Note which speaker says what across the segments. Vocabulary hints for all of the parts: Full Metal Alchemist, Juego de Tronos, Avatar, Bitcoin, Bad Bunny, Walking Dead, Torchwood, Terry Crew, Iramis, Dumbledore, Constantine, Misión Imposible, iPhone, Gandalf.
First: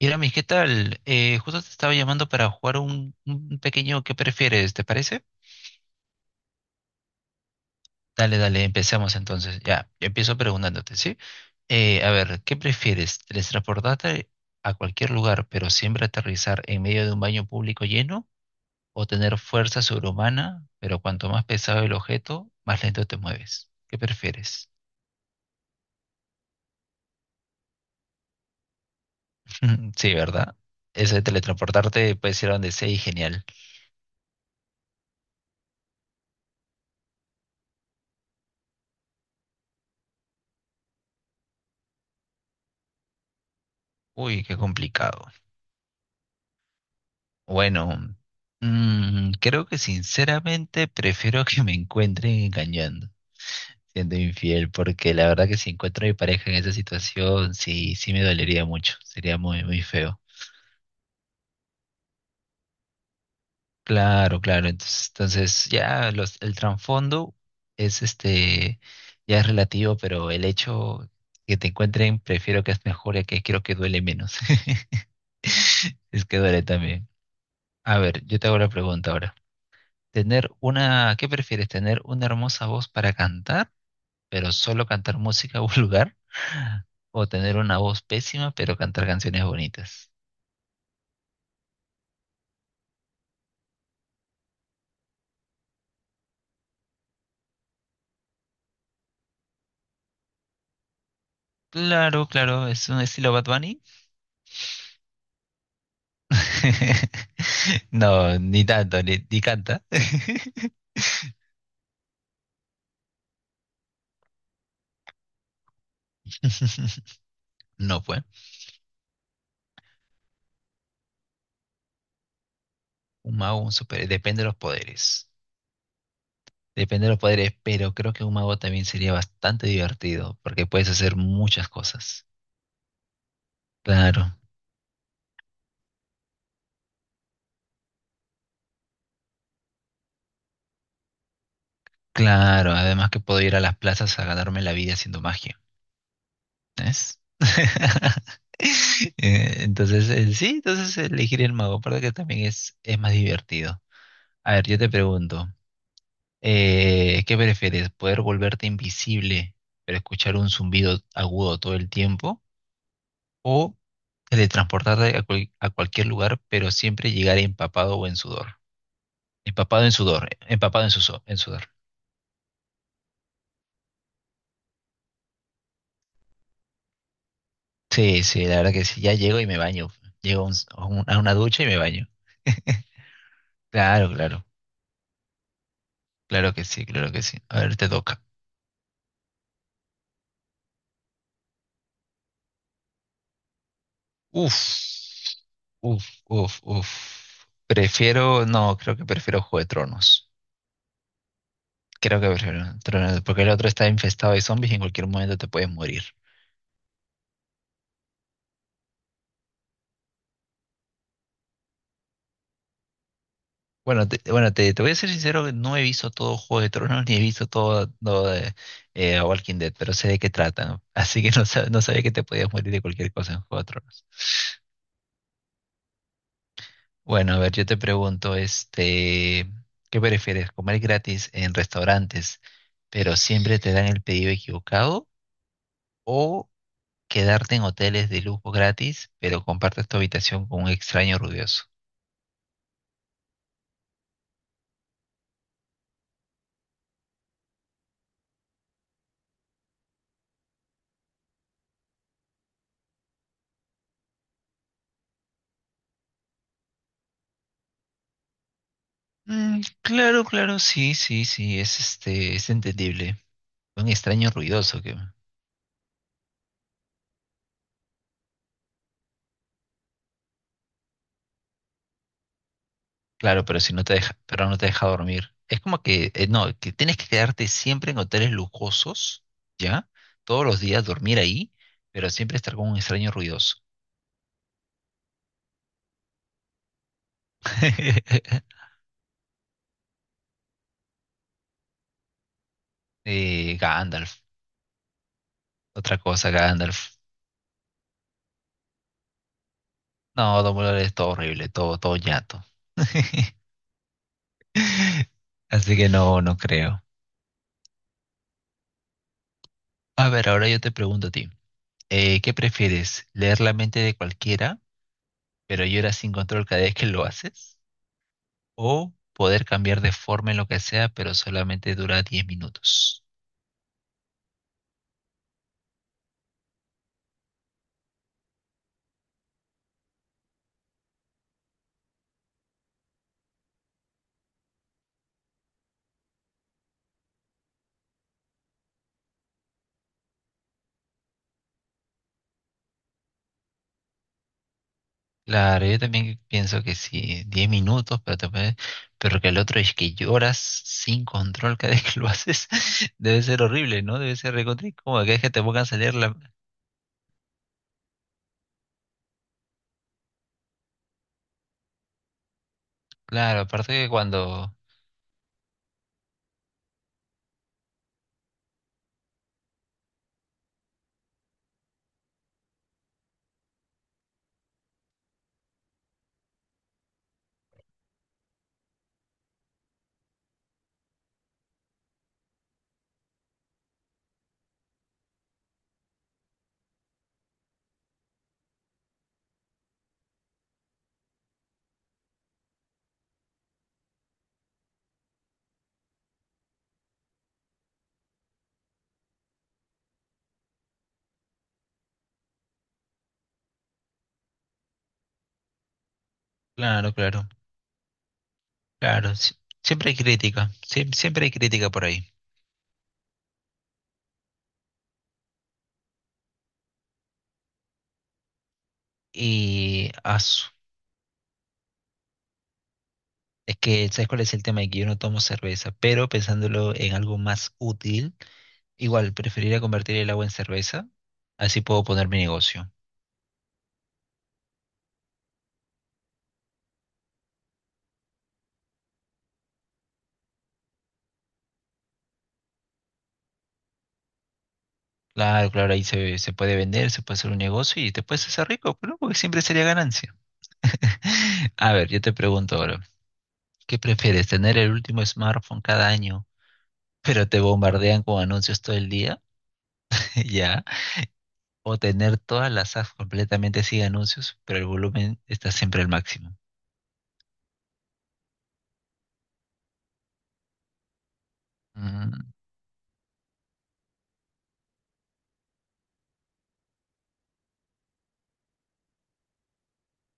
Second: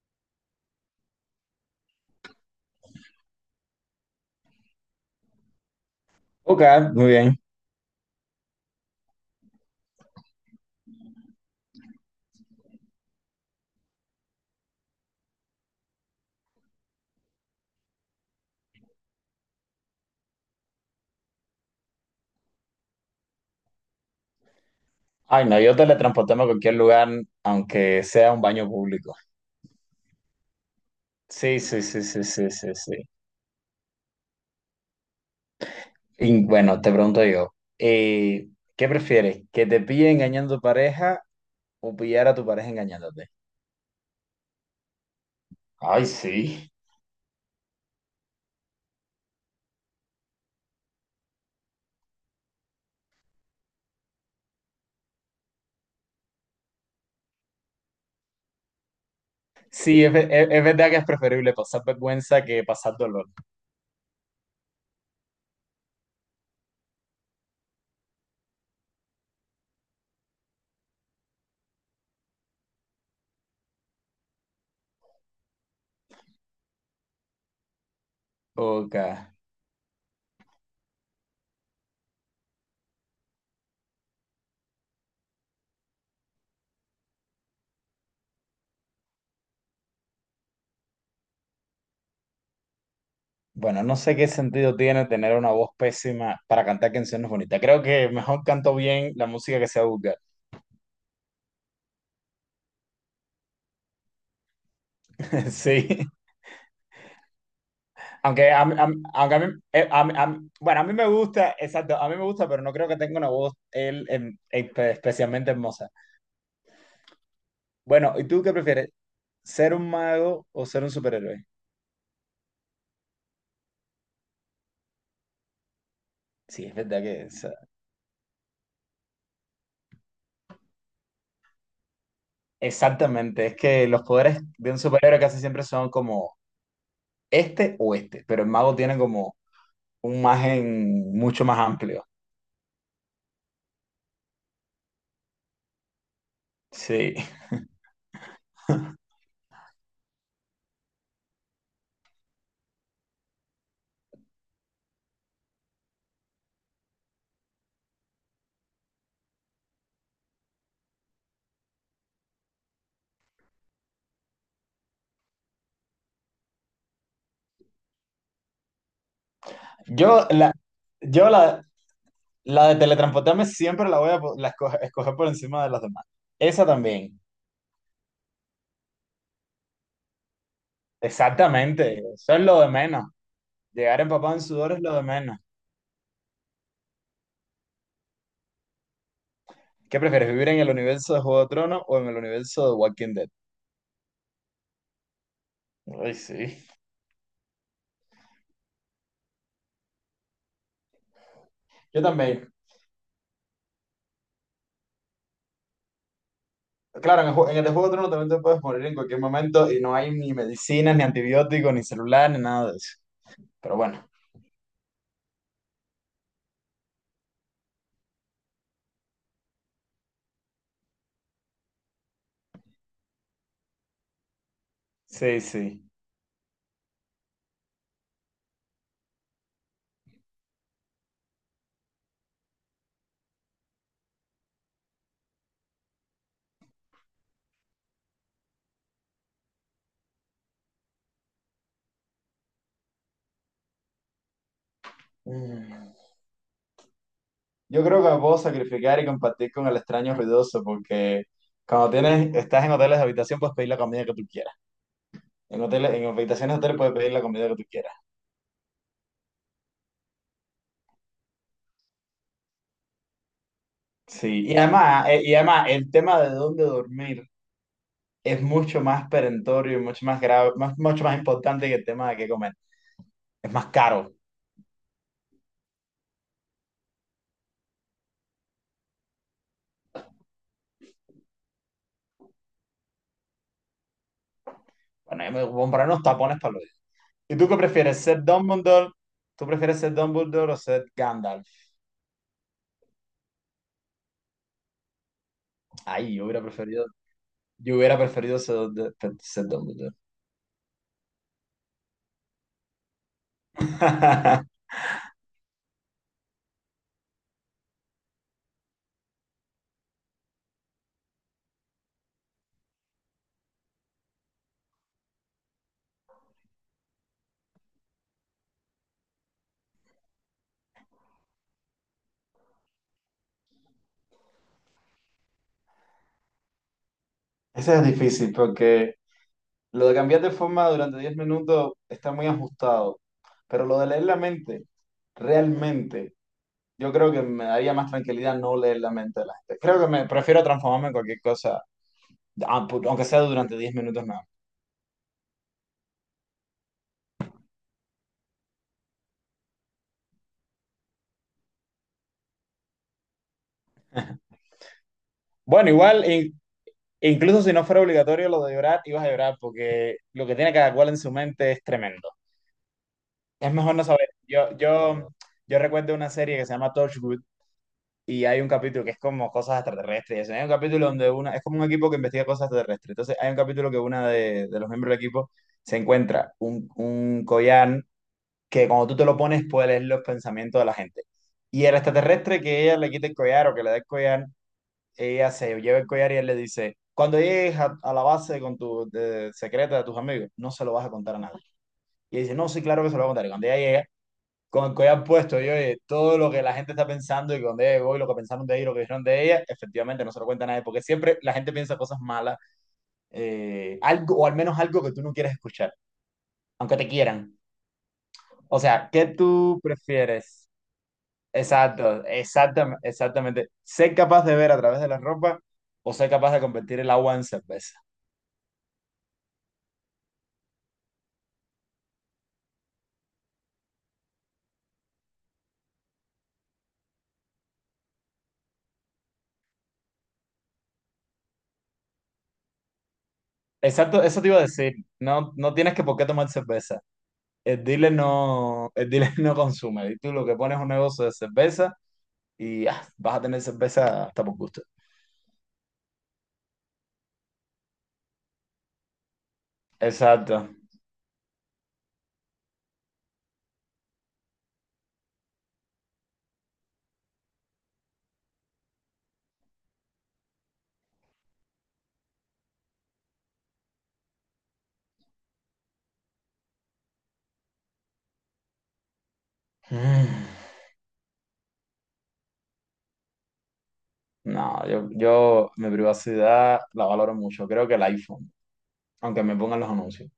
Speaker 1: Iramis, ¿qué tal? Justo te estaba llamando para jugar un pequeño ¿qué prefieres? ¿Te parece?
Speaker 2: Ok, muy bien.
Speaker 1: Dale, empecemos entonces. Ya, yo empiezo preguntándote, ¿sí? A ver, ¿qué prefieres? ¿Teletransportarte a cualquier lugar, pero siempre aterrizar en medio de un baño público lleno? ¿O tener fuerza sobrehumana, pero cuanto más pesado el objeto, más lento te mueves? ¿Qué prefieres?
Speaker 2: Ay, no, yo teletransportarme a cualquier lugar, aunque sea un baño público.
Speaker 1: Sí, ¿verdad? Eso de
Speaker 2: Sí, sí, sí,
Speaker 1: teletransportarte
Speaker 2: sí,
Speaker 1: puedes ir
Speaker 2: sí,
Speaker 1: a donde
Speaker 2: sí,
Speaker 1: sea y
Speaker 2: sí.
Speaker 1: genial.
Speaker 2: Y bueno, te pregunto yo, eh, ¿qué prefieres? ¿Que te pille engañando a tu pareja o pillar a tu pareja engañándote?
Speaker 1: Uy, qué complicado.
Speaker 2: Ay, sí.
Speaker 1: Bueno, creo que sinceramente prefiero que me encuentren engañando, siendo infiel, porque la verdad que si encuentro a mi pareja en esa situación, sí, sí me dolería mucho, sería muy, muy
Speaker 2: Sí, es,
Speaker 1: feo.
Speaker 2: es verdad que es preferible pasar vergüenza que pasar dolor.
Speaker 1: Claro, claro, entonces ya el trasfondo es este, ya es relativo, pero el hecho que te encuentren, prefiero que es mejor y que quiero que duele menos. Es que duele también. A ver, yo te hago la
Speaker 2: Ok.
Speaker 1: pregunta ahora. Tener una, ¿qué prefieres? ¿Tener una hermosa voz para cantar, pero solo cantar música vulgar? ¿O tener una voz pésima, pero cantar canciones bonitas?
Speaker 2: Bueno, no sé qué sentido tiene tener una voz pésima para cantar canciones bonitas. Creo que mejor canto bien la música que sea vulgar.
Speaker 1: Claro, claro, es un estilo Bad Bunny.
Speaker 2: Sí.
Speaker 1: No, ni tanto, ni,
Speaker 2: Aunque a
Speaker 1: ni
Speaker 2: mí,
Speaker 1: canta.
Speaker 2: bueno, a mí me gusta, exacto, a mí me gusta, pero no creo que tenga una voz él, especialmente hermosa.
Speaker 1: No,
Speaker 2: Bueno,
Speaker 1: pues.
Speaker 2: ¿y tú qué prefieres? ¿Ser un mago o ser un superhéroe?
Speaker 1: Un mago, un super. Depende de los poderes.
Speaker 2: Sí, es verdad
Speaker 1: Depende de los
Speaker 2: que es-
Speaker 1: poderes, pero creo que un mago también sería bastante divertido, porque puedes hacer muchas cosas.
Speaker 2: Exactamente, es que los
Speaker 1: Claro.
Speaker 2: poderes de un superhéroe casi siempre son como este o este, pero el mago tiene como un margen mucho más amplio.
Speaker 1: Claro, además que puedo ir a las plazas a ganarme la vida haciendo magia,
Speaker 2: Sí.
Speaker 1: ¿ves? Entonces, sí, entonces elegir el mago, aparte que también es más divertido. A ver, yo te pregunto, ¿qué prefieres? ¿Poder volverte invisible, pero escuchar un zumbido agudo todo el tiempo? ¿O teletransportarte a, a cualquier lugar, pero siempre llegar empapado o en sudor? Empapado en
Speaker 2: Yo
Speaker 1: sudor,
Speaker 2: la,
Speaker 1: empapado en,
Speaker 2: yo
Speaker 1: en
Speaker 2: la,
Speaker 1: sudor.
Speaker 2: la de teletransportarme siempre la voy a escoger por encima de las demás. Esa también.
Speaker 1: Sí, sí, la verdad que sí. Ya llego y me baño. Llego a, a una ducha y me
Speaker 2: Exactamente,
Speaker 1: baño.
Speaker 2: eso es lo de menos. Llegar
Speaker 1: Claro,
Speaker 2: empapado en
Speaker 1: claro.
Speaker 2: sudor es lo de menos.
Speaker 1: Claro que sí, claro que sí. A ver, te toca.
Speaker 2: ¿Qué prefieres, vivir en el universo de Juego de Tronos o en el universo de Walking Dead?
Speaker 1: Uf, uf,
Speaker 2: Ay, sí.
Speaker 1: uf, uf. Prefiero, no, creo que prefiero Juego de Tronos.
Speaker 2: Yo
Speaker 1: Creo que
Speaker 2: también.
Speaker 1: prefiero Tronos, porque el otro está infestado de zombies y en cualquier momento te puedes morir.
Speaker 2: Claro, en el de Juego de Tronos también te puedes morir en cualquier momento y no hay ni medicinas, ni antibióticos, ni celular, ni nada de eso. Pero
Speaker 1: Bueno,
Speaker 2: bueno,
Speaker 1: te voy a ser sincero, no he visto todo Juego de Tronos ni he visto todo, todo de, Walking Dead, pero sé de qué tratan. Así que no, no sabía que te podías morir de cualquier cosa en Juego de Tronos.
Speaker 2: sí, sí.
Speaker 1: Bueno, a ver, yo te pregunto, este, ¿qué prefieres? ¿Comer gratis en restaurantes, pero siempre te dan el pedido equivocado? ¿O quedarte en hoteles de lujo gratis, pero compartes tu habitación con un extraño ruidoso?
Speaker 2: Mm. Yo creo que me puedo sacrificar y compartir con el extraño ruidoso porque estás en hoteles de habitación puedes pedir la comida que tú quieras. En hoteles, en habitaciones de hoteles puedes pedir la comida que tú quieras.
Speaker 1: Mm, claro, claro, sí, sí, sí, es este, es entendible. Un extraño
Speaker 2: Sí,
Speaker 1: ruidoso que
Speaker 2: y además el tema de dónde dormir es mucho más perentorio y mucho más grave, mucho más importante que el tema de qué comer.
Speaker 1: Claro,
Speaker 2: Es
Speaker 1: pero
Speaker 2: más
Speaker 1: si no te
Speaker 2: caro.
Speaker 1: deja, pero no te deja dormir. Es como que, no, que tienes que quedarte siempre en hoteles lujosos, ¿ya? Todos los días dormir ahí, pero siempre estar con un extraño ruidoso.
Speaker 2: Bueno, yo me voy a comprar unos tapones para los días. ¿Y tú qué prefieres, ser Dumbledore? ¿Tú prefieres ser Dumbledore o ser Gandalf?
Speaker 1: Gandalf, otra
Speaker 2: Ay,
Speaker 1: cosa, Gandalf.
Speaker 2: yo hubiera preferido ser, ser Dumbledore.
Speaker 1: No, Dumbledore es todo horrible, todo, todo ñato. Así que no, no creo. A ver, ahora yo te pregunto a ti, ¿qué prefieres? ¿Leer la mente de cualquiera, pero lloras sin control cada vez que lo haces? O poder cambiar de forma en lo que sea, pero solamente dura 10 minutos.
Speaker 2: Eso es difícil porque lo de cambiar de forma durante 10 minutos está muy ajustado, pero lo de leer la mente, realmente. Yo creo que me daría más tranquilidad no leer la mente de la gente. Creo que me prefiero transformarme en cualquier cosa, aunque sea durante 10 minutos nada más.
Speaker 1: Claro, yo también pienso que sí, 10 minutos, pero, pero que el otro es que lloras sin control cada vez que lo haces, debe ser horrible, ¿no? Debe ser recontra incómodo, que es que te pongan
Speaker 2: Bueno,
Speaker 1: salir
Speaker 2: igual,
Speaker 1: la...
Speaker 2: incluso si no fuera obligatorio lo de llorar, ibas a llorar porque lo que tiene cada cual en su mente es tremendo.
Speaker 1: Claro,
Speaker 2: Es
Speaker 1: aparte
Speaker 2: mejor no
Speaker 1: que
Speaker 2: saber.
Speaker 1: cuando...
Speaker 2: Yo recuerdo una serie que se llama Torchwood y hay un capítulo que es como cosas extraterrestres y eso. Hay un capítulo donde una, es como un equipo que investiga cosas extraterrestres. Entonces hay un capítulo que una de los miembros del equipo se encuentra un collar que cuando tú te lo pones puedes leer los pensamientos de la gente. Y el extraterrestre que ella le quite el collar o que le dé el collar, ella se lleva el collar y él le dice, cuando llegues a la base con tu secreta de tus amigos, no se lo vas a contar a nadie. Y ella dice, no, sí, claro que se lo voy a contar. Y cuando ella llega, con el collar puesto, y oye, todo lo que la gente está pensando y cuando ella llegó y lo que pensaron de ella y lo que dijeron de ella, efectivamente no se lo cuenta a nadie, porque siempre la gente piensa cosas malas, o al menos algo que tú no quieres escuchar, aunque te
Speaker 1: Claro, claro,
Speaker 2: quieran. O sea, ¿qué
Speaker 1: claro, sí,
Speaker 2: tú
Speaker 1: siempre hay
Speaker 2: prefieres?
Speaker 1: crítica, sí, siempre hay crítica por
Speaker 2: Exacto,
Speaker 1: ahí.
Speaker 2: exactamente. Ser capaz de ver a través de la ropa o ser capaz de convertir el agua en cerveza.
Speaker 1: Y asu, Es que, ¿sabes cuál es el tema? Que yo no tomo cerveza, pero pensándolo en algo más útil, igual preferiría convertir el agua en cerveza, así puedo poner mi negocio.
Speaker 2: Exacto, eso te iba a decir. No, no tienes que por qué tomar cerveza. El dealer no, el dealer no consume. Y tú lo que pones es un negocio de cerveza y ah, vas a tener cerveza hasta por gusto.
Speaker 1: Claro, claro, se puede vender, se puede hacer un negocio y te puedes hacer rico, ¿no? Porque siempre sería ganancia.
Speaker 2: Exacto.
Speaker 1: A ver, yo te pregunto ahora, ¿qué prefieres, tener el último smartphone cada año, pero te bombardean con anuncios todo el día? ¿Ya? ¿O tener todas las apps completamente sin anuncios, pero el volumen está siempre al máximo?
Speaker 2: Mm,
Speaker 1: Mm.
Speaker 2: no, yo mi privacidad la valoro mucho. Creo que el iPhone, aunque me pongan los anuncios.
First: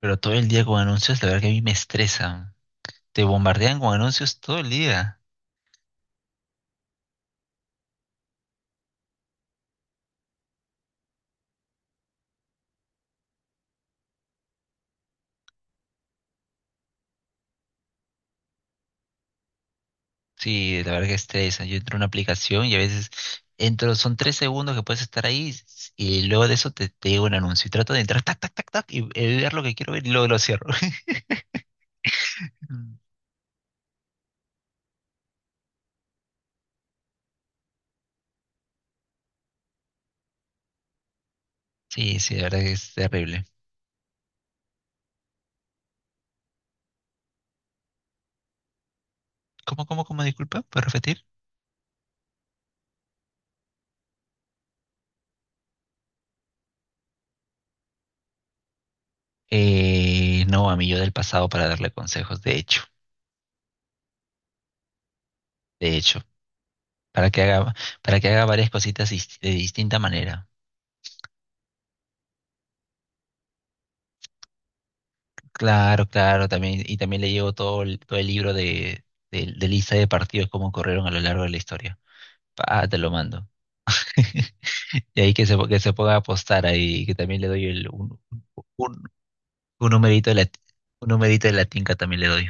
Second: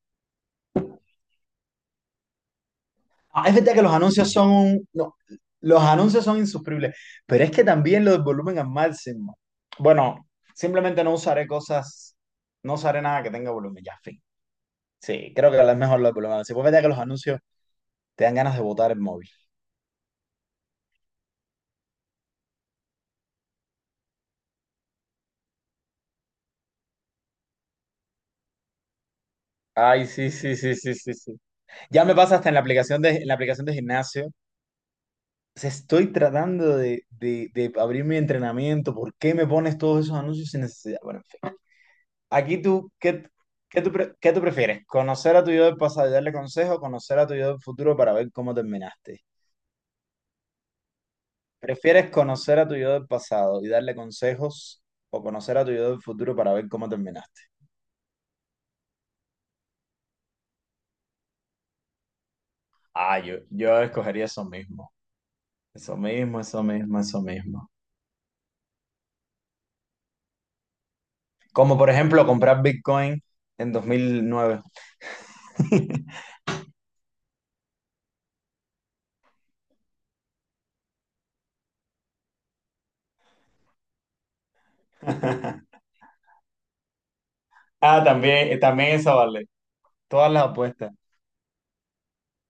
Speaker 1: Pero todo el día con anuncios, la verdad que a mí me estresan. Te
Speaker 2: Ah, es verdad
Speaker 1: bombardean
Speaker 2: que los
Speaker 1: con
Speaker 2: anuncios
Speaker 1: anuncios
Speaker 2: son
Speaker 1: todo el
Speaker 2: no,
Speaker 1: día.
Speaker 2: los anuncios son insufribles, pero es que también lo del volumen al máximo. Bueno, simplemente no usaré cosas, no usaré nada que tenga volumen, ya, fin. Sí, creo que es mejor lo del volumen al máximo. Es verdad que los anuncios te dan ganas de botar el móvil.
Speaker 1: Sí, la verdad que estresa. Yo entro a una aplicación y a veces entro, son 3 segundos que puedes estar ahí y luego de eso te llega un anuncio. Y trato de entrar, tac, tac, tac, tac, y ver lo que quiero ver
Speaker 2: Ay,
Speaker 1: y luego
Speaker 2: sí,
Speaker 1: lo
Speaker 2: sí,
Speaker 1: cierro.
Speaker 2: sí, sí, sí, sí. Ya me pasa hasta en la
Speaker 1: Mm.
Speaker 2: aplicación de, en la aplicación de gimnasio. O sea, estoy tratando de abrir mi entrenamiento. ¿Por qué me pones todos esos anuncios sin necesidad? Bueno, en fin.
Speaker 1: Sí, sí, la
Speaker 2: Aquí
Speaker 1: verdad que
Speaker 2: tú,
Speaker 1: es terrible.
Speaker 2: ¿qué tú prefieres? ¿Conocer a tu yo del pasado y darle consejo conocer a tu yo del futuro para ver cómo terminaste?
Speaker 1: ¿Cómo, cómo, cómo? Disculpa, ¿puedes repetir?
Speaker 2: ¿Prefieres conocer a tu yo del pasado y darle consejos o conocer a tu yo del futuro para ver cómo terminaste?
Speaker 1: No, a mi yo del pasado para darle consejos,
Speaker 2: Ah, yo escogería eso mismo.
Speaker 1: de
Speaker 2: Eso
Speaker 1: hecho,
Speaker 2: mismo, eso mismo, eso
Speaker 1: para que
Speaker 2: mismo.
Speaker 1: haga, para que haga varias cositas de distinta manera.
Speaker 2: Como por ejemplo comprar Bitcoin en 2009.
Speaker 1: Claro, claro, también, y también le llevo todo el libro de, de lista de partidos, cómo corrieron a lo largo de la historia. Ah, te lo mando. Y ahí que se ponga a apostar ahí, que también le doy
Speaker 2: Ah, también, también
Speaker 1: un,
Speaker 2: esa vale.
Speaker 1: un numerito
Speaker 2: Todas
Speaker 1: de
Speaker 2: las
Speaker 1: la,
Speaker 2: apuestas.
Speaker 1: un numerito de la tinca también le doy.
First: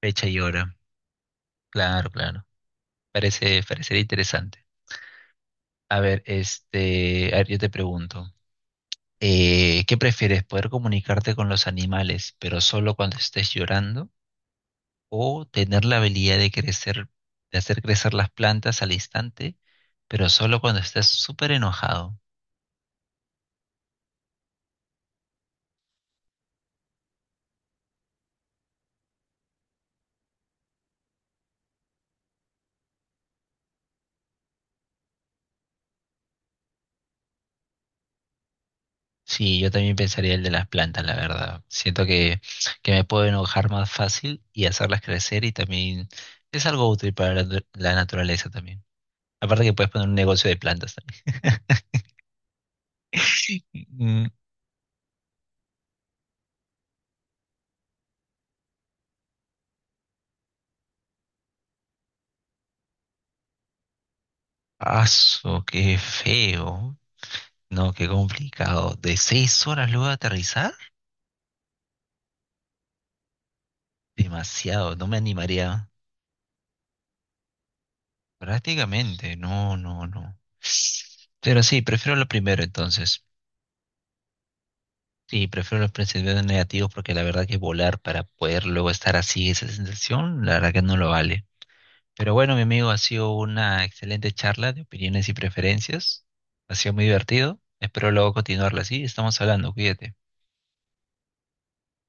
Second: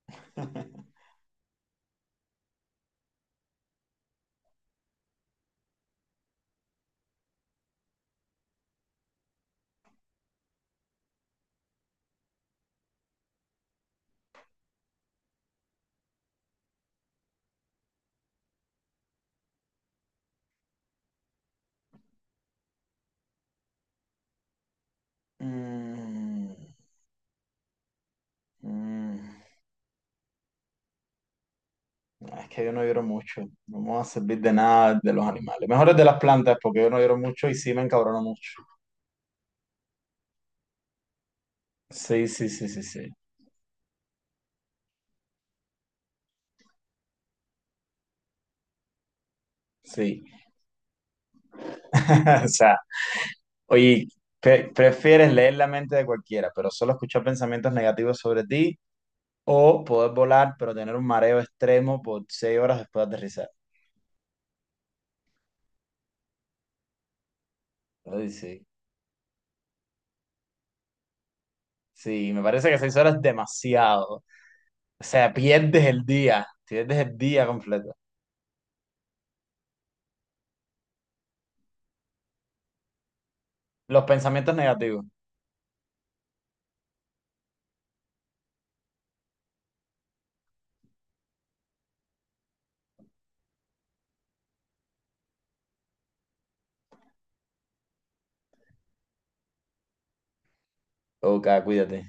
Speaker 1: Fecha y hora. Claro, claro. Parece, parecería interesante. A ver, este, a ver, yo te pregunto, ¿qué prefieres? ¿Poder comunicarte con los animales, pero solo cuando estés llorando? O tener la habilidad de crecer, de hacer crecer las plantas al instante, pero solo cuando estés súper enojado.
Speaker 2: Mm, mm. Ah, es que yo no lloro mucho, no me va a servir de nada de los animales. Mejor es de las plantas, porque yo no lloro mucho y sí me encabrono mucho.
Speaker 1: Sí, yo también pensaría el de las plantas, la verdad. Siento
Speaker 2: Sí, sí, sí, sí,
Speaker 1: que me
Speaker 2: sí.
Speaker 1: puedo enojar más fácil y hacerlas crecer y también es algo útil para la, la naturaleza también. Aparte que puedes poner un
Speaker 2: Sí.
Speaker 1: negocio de plantas también.
Speaker 2: O sea, oye,
Speaker 1: Mm,
Speaker 2: ¿prefieres leer la mente de cualquiera, pero solo escuchar pensamientos negativos sobre ti? ¿O poder volar, pero tener un mareo extremo por 6 horas después de aterrizar?
Speaker 1: Aso, qué feo. No, qué
Speaker 2: Ay, sí.
Speaker 1: complicado. ¿De 6 horas luego de aterrizar?
Speaker 2: Sí, me parece que 6 horas es demasiado.
Speaker 1: Demasiado,
Speaker 2: O
Speaker 1: no me
Speaker 2: sea,
Speaker 1: animaría.
Speaker 2: pierdes el día completo.
Speaker 1: Prácticamente, no, no, no. Pero sí, prefiero lo primero entonces.
Speaker 2: Los pensamientos negativos.
Speaker 1: Sí, prefiero los pensamientos negativos porque la verdad que volar para poder luego estar así, esa sensación, la verdad que no lo vale. Pero bueno, mi amigo, ha sido una excelente charla de opiniones y preferencias. Ha sido muy divertido. Espero luego continuarla así. Estamos hablando, cuídate.
Speaker 2: Ok, cuídate.